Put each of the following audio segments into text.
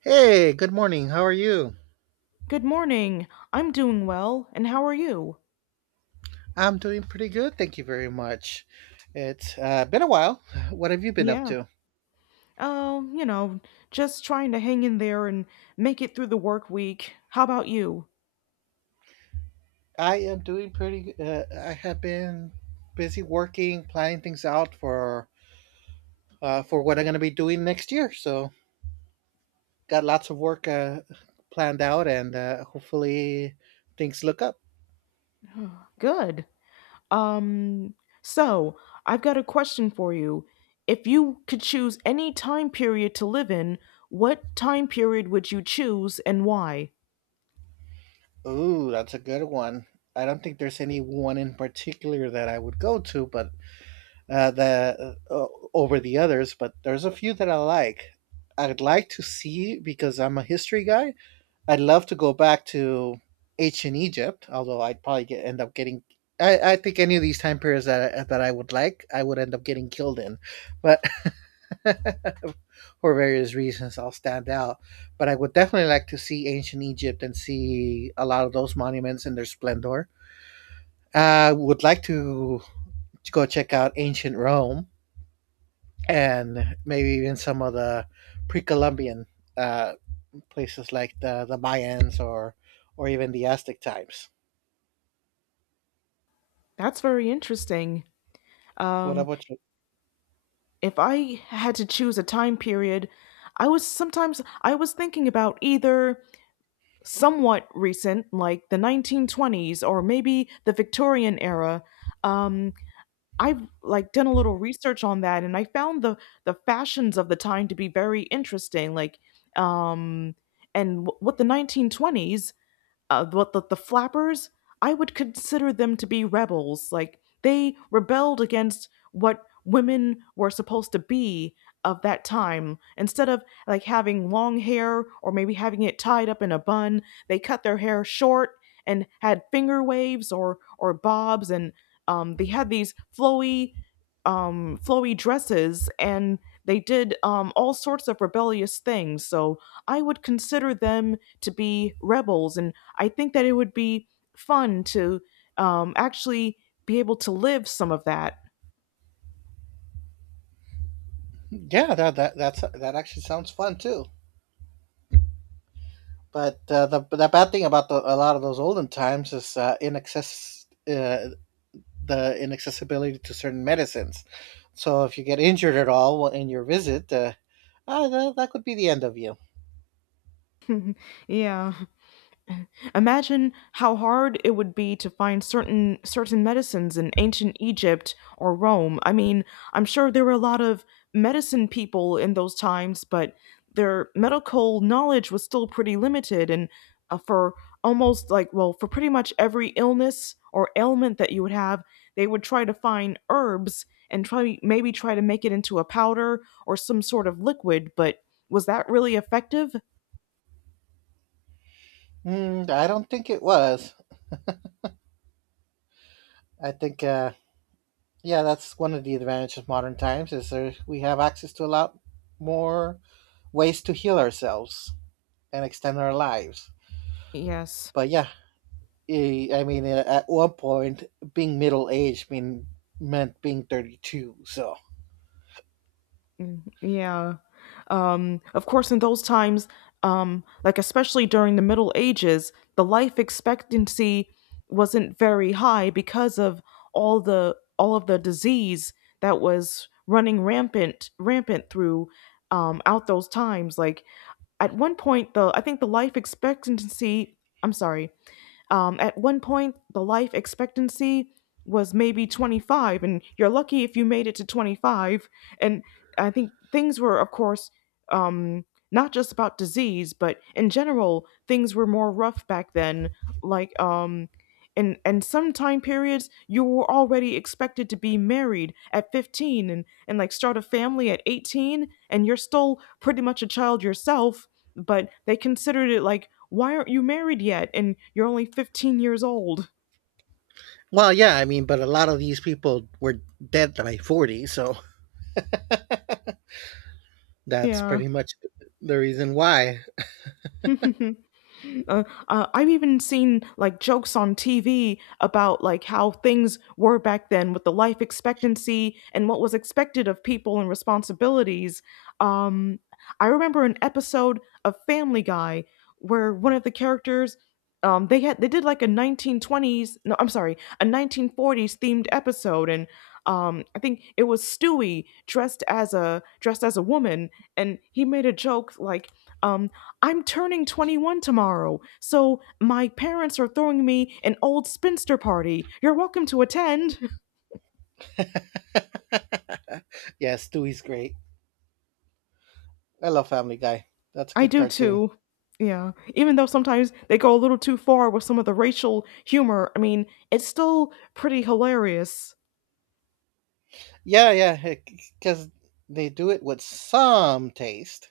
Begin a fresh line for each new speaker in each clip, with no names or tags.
Hey, good morning. How are you?
Good morning. I'm doing well, and how are you?
I'm doing pretty good. Thank you very much. It's been a while. What have you been up
Yeah.
to?
Oh, just trying to hang in there and make it through the work week. How about you?
I am doing I have been busy working, planning things out for what I'm going to be doing next year. So, got lots of work planned out and hopefully things look up.
Good. Um, so I've got a question for you. If you could choose any time period to live in, what time period would you choose and why?
Ooh, that's a good one. I don't think there's any one in particular that I would go to, but the over the others, but there's a few that I like. I'd like to see because I'm a history guy. I'd love to go back to ancient Egypt, although I'd probably end up getting. I think any of these time periods that I would like, I would end up getting killed in, but for various reasons, I'll stand out. But I would definitely like to see ancient Egypt and see a lot of those monuments in their splendor. I would like to go check out ancient Rome and maybe even some of the pre-Columbian uh, places like the Mayans or even the Aztec times.
That's very interesting.
What
Um,
about you?
if I had to choose a time period, I was sometimes I was thinking about either somewhat recent, like the 1920s or maybe the Victorian era. Um, I've like done a little research on that, and I found the fashions of the time to be very interesting. Like, um, with the 1920s, but the flappers, I would consider them to be rebels, like they rebelled against what women were supposed to be of that time. Instead of like having long hair or maybe having it tied up in a bun, they cut their hair short and had finger waves or bobs. And they had these flowy dresses, and they did all sorts of rebellious things. So I would consider them to be rebels, and I think that it would be fun to actually be able to live some of that.
Yeah, that that actually sounds fun too. But the bad thing about a lot of those olden times is inaccess the inaccessibility to certain medicines. So if you get injured at all in your visit, that could be the end of you.
Yeah. Imagine how hard it would be to find certain medicines in ancient Egypt or Rome. I mean, I'm sure there were a lot of medicine people in those times, but their medical knowledge was still pretty limited, and for almost like, well, for pretty much every illness or ailment that you would have, they would try to find herbs and try to make it into a powder or some sort of liquid. But was that really effective?
Mm, I don't think it was. I think yeah, that's one of the advantages of modern times is we have access to a lot more ways to heal ourselves and extend our lives.
Yes.
But yeah, I mean, at one point, being middle aged meant being 32. So
Yeah. Of course, in those times, like especially during the Middle Ages, the life expectancy wasn't very high because of all of the disease that was running rampant through out those times. Like, at one point, the I think the life expectancy, I'm sorry, at one point, the life expectancy was maybe 25, and you're lucky if you made it to 25. And I think things were, of course, um, not just about disease, but in general, things were more rough back then. Like, in some time periods, you were already expected to be married at 15, and like start a family at 18. And you're still pretty much a child yourself, but they considered it like, why aren't you married yet? And you're only 15 years old.
well, yeah, I mean, but a lot of these people were dead by 40, so that's
Yeah.
pretty much the reason why.
I've even seen like jokes on TV about like how things were back then with the life expectancy and what was expected of people and responsibilities. Um, I remember an episode of Family Guy where one of the characters they did like a 1920s, no, I'm sorry, a 1940s themed episode. And I think it was Stewie dressed as a woman, and he made a joke like, um, "I'm turning 21 tomorrow, so my parents are throwing me an old spinster party. You're welcome to attend."
Yes, Dewey's great. I love Family Guy. That's a
I
good
do
cartoon.
too. Yeah. Even though sometimes they go a little too far with some of the racial humor, I mean, it's still pretty hilarious.
Yeah, yeah, because they do it with some taste.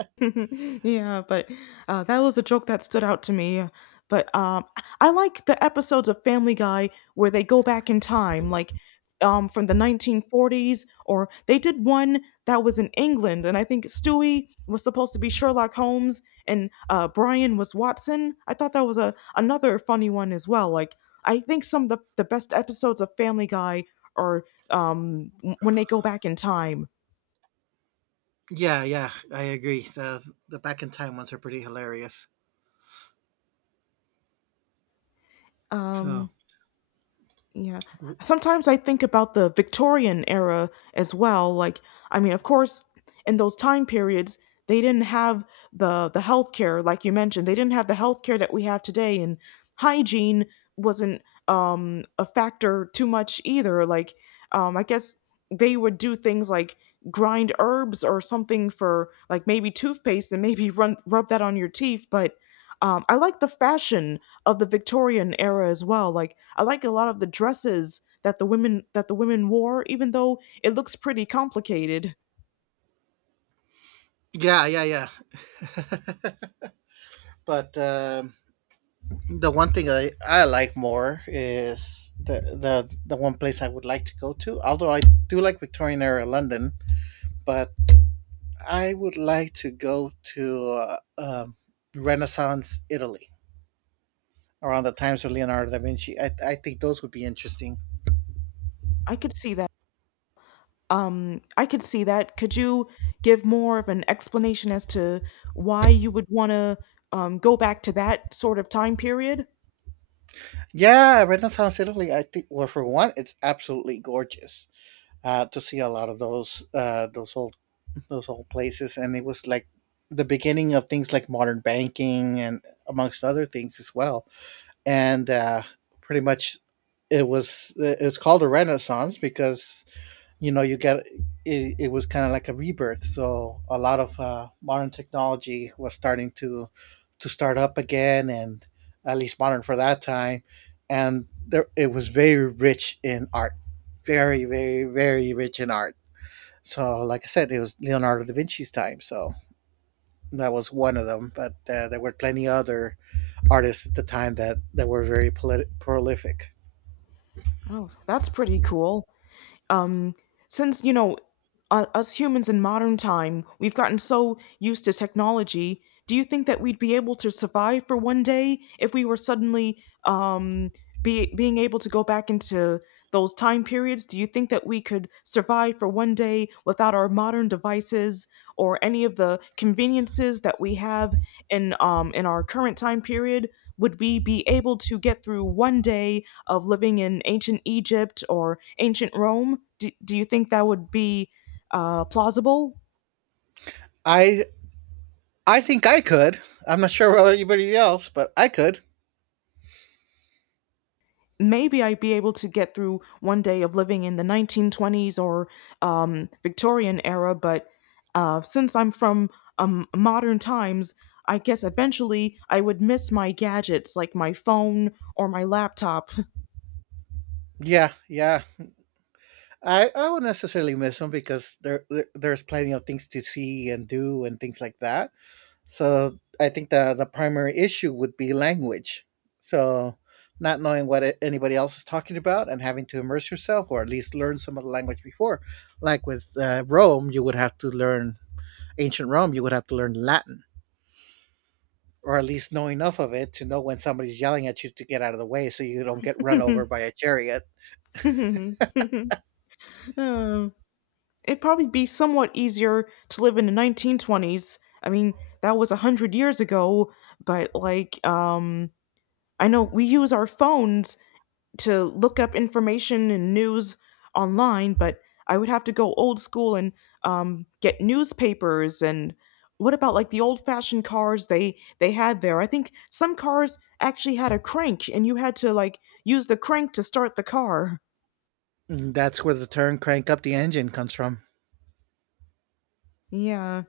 Yeah, but that was a joke that stood out to me. But I like the episodes of Family Guy where they go back in time, like from the 1940s, or they did one that was in England, and I think Stewie was supposed to be Sherlock Holmes, and Brian was Watson. I thought that was a another funny one as well. Like, I think some of the best episodes of Family Guy are when they go back in time.
Yeah, yeah, I agree. The back in time ones are pretty hilarious.
Um,
So
Yeah.
w-
Sometimes I think about the Victorian era as well. Like, I mean, of course, in those time periods, they didn't have the healthcare, like you mentioned. They didn't have the healthcare that we have today, and hygiene wasn't a factor too much either. Like, I guess they would do things like grind herbs or something for like maybe toothpaste and maybe run rub that on your teeth. But I like the fashion of the Victorian era as well. Like, I like a lot of the dresses that the women wore, even though it looks pretty complicated.
yeah, yeah, yeah. But the one thing I like more is the one place I would like to go to. Although I do like Victorian era London, but I would like to go to Renaissance Italy around the times of Leonardo da Vinci. I think those would be interesting.
I could see that. I could see that. Could you give more of an explanation as to why you would want to go back to that sort of time period?
Yeah, Renaissance Italy. I think well, for one, it's absolutely gorgeous to see a lot of those old those old places, and it was like the beginning of things like modern banking and amongst other things as well. And pretty much, it's called a Renaissance because you know you get it was kind of like a rebirth, so a lot of modern technology was starting to start up again and at least modern for that time. And there it was very rich in art, very very very rich in art. So like I said, it was Leonardo da Vinci's time, so that was one of them. But there were plenty other artists at the time that were very prolific.
Oh, that's pretty cool. um, since us humans in modern time, we've gotten so used to technology, do you think that we'd be able to survive for one day if we were suddenly being able to go back into those time periods, do you think that we could survive for one day without our modern devices or any of the conveniences that we have in our current time period? Would we be able to get through one day of living in ancient Egypt or ancient Rome? Do you think that would be plausible?
I i think i could i'm not sure about anybody else, but I could.
Maybe I'd be able to get through one day of living in the 1920s or Victorian era, but since I'm from modern times, I guess eventually I would miss my gadgets like my phone or my laptop.
Yeah, yeah. I won't necessarily miss them because there's plenty of things to see and do and things like that. So I think the primary issue would be language. So not knowing what anybody else is talking about and having to immerse yourself or at least learn some of the language before. Like with Rome, you would have to learn ancient Rome. You would have to learn Latin or at least know enough of it to know when somebody's yelling at you to get out of the way so you don't get run over by a chariot.
Oh, it'd probably be somewhat easier to live in the 1920s. I mean, that was 100 years ago, but like, I know we use our phones to look up information and news online, but I would have to go old school and get newspapers. And what about like the old fashioned cars they had there? I think some cars actually had a crank, and you had to like use the crank to start the car.
And that's where the term "crank up the engine" comes from.
Yeah,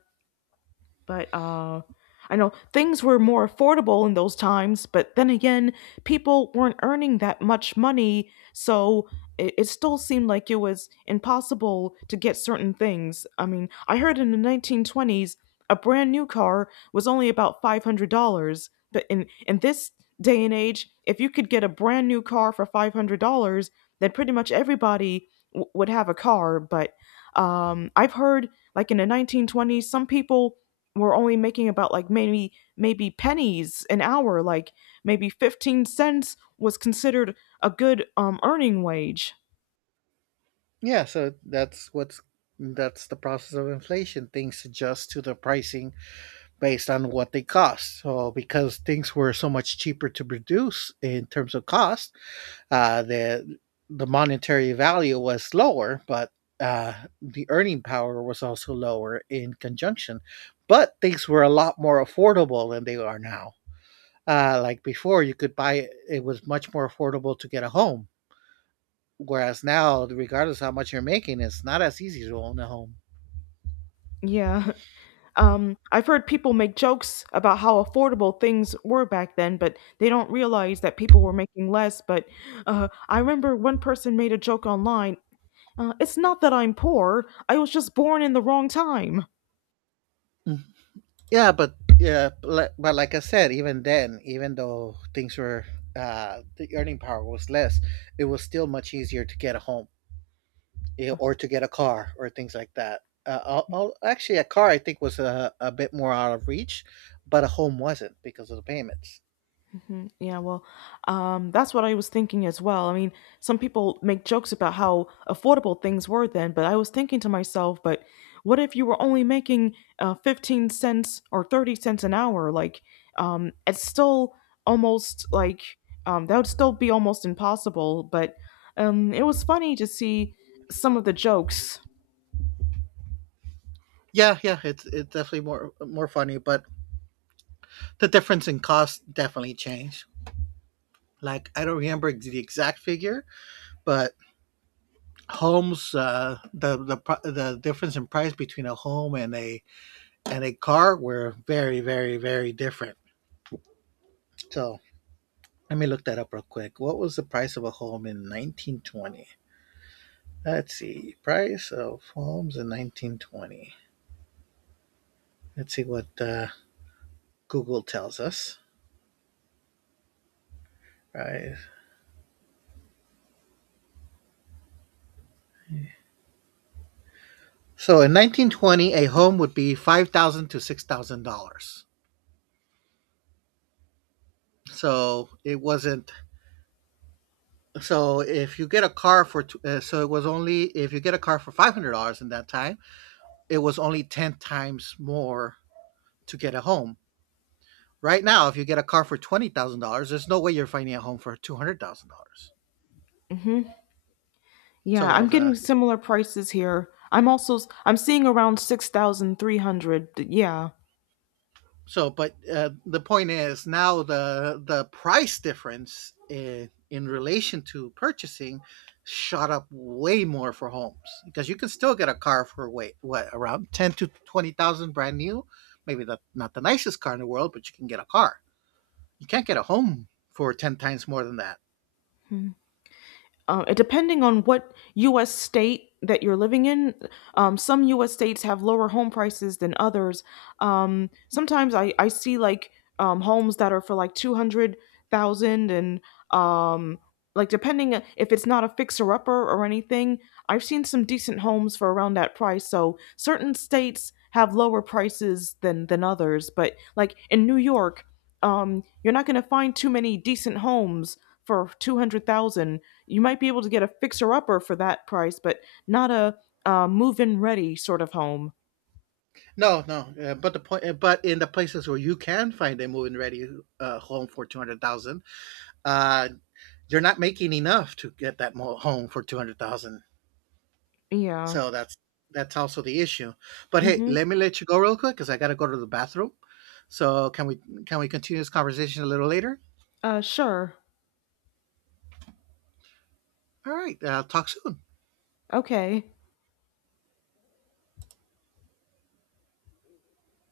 but I know things were more affordable in those times, but then again, people weren't earning that much money, so it still seemed like it was impossible to get certain things. I mean, I heard in the 1920s a brand new car was only about $500, but in this day and age, if you could get a brand new car for $500, then pretty much everybody would have a car. But I've heard like in the 1920s some people were only making about like maybe pennies an hour, like maybe 15¢ was considered a good earning wage.
Yeah, so that's the process of inflation. Things adjust to the pricing based on what they cost. So because things were so much cheaper to produce in terms of cost, uh, the the monetary value was lower, but uh, the earning power was also lower in conjunction. But things were a lot more affordable than they are now. Like before, you could buy it was much more affordable to get a home. Whereas now, regardless of how much you're making, it's not as easy to own a home.
Yeah. I've heard people make jokes about how affordable things were back then, but they don't realize that people were making less. But I remember one person made a joke online, "It's not that I'm poor, I was just born in the wrong time."
Mm. Yeah, but yeah, but like I said, even then, even though things were the earning power was less, it was still much easier to get a home, or to get a car or things like that. Actually, a car I think was a bit more out of reach, but a home wasn't because of the payments.
Mhm. Yeah, well, that's what I was thinking as well. I mean, some people make jokes about how affordable things were then, but I was thinking to myself, but what if you were only making 15¢ or 30¢ an hour? Like, it's still almost like that would still be almost impossible. But it was funny to see some of the jokes.
Yeah, yeah, it's definitely more funny, but the difference in cost definitely changed. Like I don't remember the exact figure, but homes the difference in price between a home and a car were very very very different. So let me look that up real quick. What was the price of a home in 1920? Let's see, price of homes in 1920. Let's see what Google tells us. Right. So in 1920, a home would be $5,000 to $6,000. So it wasn't. So if you get a car for, so it was only if you get a car for $500 in that time, it was only 10 times more to get a home. Right now, if you get a car for $20,000, there's no way you're finding a home for $200,000.
hmm Yeah,
So
I'm getting
the
similar prices here. I'm seeing around 6,300. Yeah.
so but the point is now the price difference in relation to purchasing shot up way more for homes, because you can still get a car for wait what around 10 to 20,000 brand new, maybe not the nicest car in the world, but you can get a car. You can't get a home for 10 times more than that.
Depending on what U.S. state that you're living in, some U.S. states have lower home prices than others. Sometimes I see like homes that are for like 200,000, and um, like depending if it's not a fixer upper or anything, I've seen some decent homes for around that price. So certain states have lower prices than others, but like in New York, you're not going to find too many decent homes for 200,000. You might be able to get a fixer upper for that price, but not a move in ready sort of home.
No, no, but the point, but in the places where you can find a move-in ready home for 200,000, uh, you're not making enough to get that home for 200,000.
Yeah.
So that's also the issue. But hey,
Mm-hmm.
let me let you go real quick because I got to go to the bathroom. So can we continue this conversation a little later?
Sure.
All right, talk soon.
Okay.